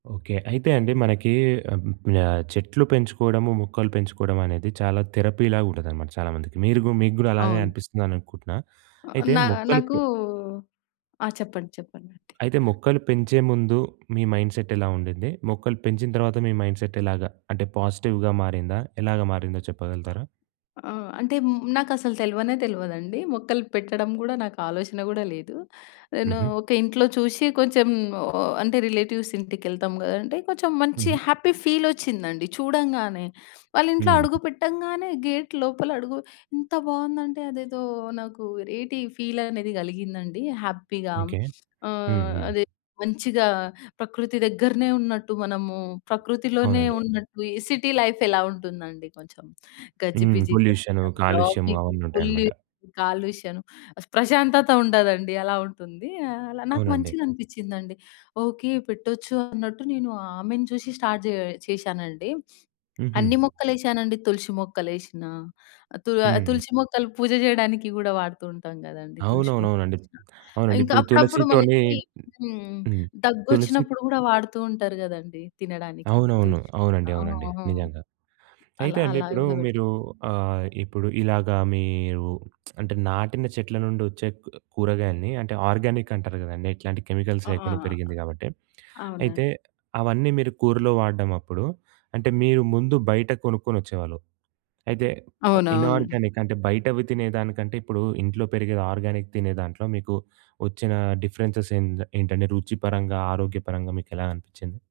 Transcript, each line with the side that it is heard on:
right: Okay. అయితే అండి మనకి ఆహ్, చెట్లు పెంచుకోవడము, మొక్కలు పెంచుకోవడమనేది చాలా థెరపీ‌లాగా ఉంటదనమాట చాలామందికి. మీరు గూ మీకు గూడా అలాగే
left: అవును.
right: అనిపిస్తుందని అనుకుంటున్నా. అయితే
left: నా
right: మొక్కలు
left: నాకు
right: పె...
left: ఆ! చెప్పండి. చెప్పండాంటి.
right: అయితే మొక్కలు పెంచే ముందు మీ మైండ్‌సెట్ ఎలా ఉండింది? మొక్కలు పెంచిన తర్వాత మీ మైండ్‌సెట్ ఎలాగ అంటే పాజిటివ్‌గా మారిందా? ఎలాగా మారిందో చెప్పగలుగుతారా?
left: ఆ! అంటే నాకసలు తెల్వనే తెల్వదండి. మొక్కలు పెట్టడం గూడా నాకాలోచన గూడా లేదు. నేను
right: హుహు.
left: ఒక ఇంట్లో చూసి కొంచెం ఆహ్, అంటే రిలేటివ్స్ ఇంటికెళ్తాం గదండి! అంటే కొంచెం మంచి
right: హుహు.
left: హ్యాపీ ఫీల్ ఒచ్చిందండి చూడంగానే. వాళ్ళింట్లో
right: హ్మ్.
left: అడుగు పెట్టంగానే గేట్ లోపల అడుగు ఎంత బావుందంటే అదేదో నాకు ఏటి ఫీలనేది గలిగిందండి హ్యాపీగా.
right: ఓకే.
left: ఆహ్,
right: హుహు.
left: అదే మంచిగా ప్రకృతి దగ్గరనే ఉన్నట్టు మనము ప్రకృతిలోనే
right: అవునండి.
left: ఉన్నట్టు ఈ సిటీ లైఫ్ ఎలా ఉంటుందండి కొంచెం
right: హ్మ్.
left: గజిబిజిగా
right: పొల్యూషను,
left: మొత్తం
right: కాలుష్యం
left: ట్రాఫిక్,
right: అవన్నీ
left: ఫుల్
right: ఉంటాయన్నమాట.
left: కాలుష్యం ప్రశాంతత ఉండదండి అలా ఉంటుంది. అలా నాకు
right: అవునండి.
left: మంచిగా అనిపిచ్చిందండి. ఓకే. పెట్టొచ్చు అన్నట్టు నేను ఆమెను చూసి స్టార్ట్ జేయ చేశానండి.
right: హుహు.
left: అన్ని మొక్కలేసానండి. తులసి మొక్కలేసినా తు
right: హ్మ్.
left: తులసి మొక్కలు పూజ జేయడానికి గూడా వాడుతుంటాం గదండీ! తులసి మొక్కలు
right: అవునవునవునండీ.
left: ఎసిన.
right: అవునండీ.
left: ఇంకా
right: ఇప్పుడు
left: అప్పుడప్పుడు
right: తులసితోని
left: మనకి హ్మ్.
right: హ్మ్. తులసి
left: దగ్గొచ్చినప్పుడు గూడా వాడుతూ ఉంటారు గదండీ! తినడానికి
right: అవునవును.
left: తులసి
right: అవునండి. అవునండి.
left: ఆహా!
right: నిజంగా. అయితే
left: అలా
right: అండి
left: అలా
right: ఇప్పుడు
left: గూడా పెట్టా.
right: మీరు ఆహ్, ఇప్పుడు ఇలాగ మీరు అంటే నాటిన చెట్ల నుండచ్చే కు కూరగాయల్ని అంటే ఆర్గానిక్ అంటారు గదండీ! ఎట్లాంటి కెమికల్స్
left: ఆ! ఆ!
right: లేకుండా పెరిగింది గాబట్టి.
left: అవునండి.
right: అయితే అవన్నీ మీరు కూరలో వాడడం అప్పుడు అంటే మీరు ముందు బయట కొనుక్కొనొచ్చేవాళ్ళు. అయితే
left: అవునవునండి.
right: ఇనార్గానిక్ అంటే బయటవి తినేదానికంటే ఇప్పుడు ఇంట్లో పెరిగేది ఆర్గానిక్ తినే దాంట్లో మీకు వచ్చిన డిఫరెన్సెస్ ఏం ఏంటండి? రుచి పరంగా ఆరోగ్యపరంగా మీకెలా అనిపిచ్చింది?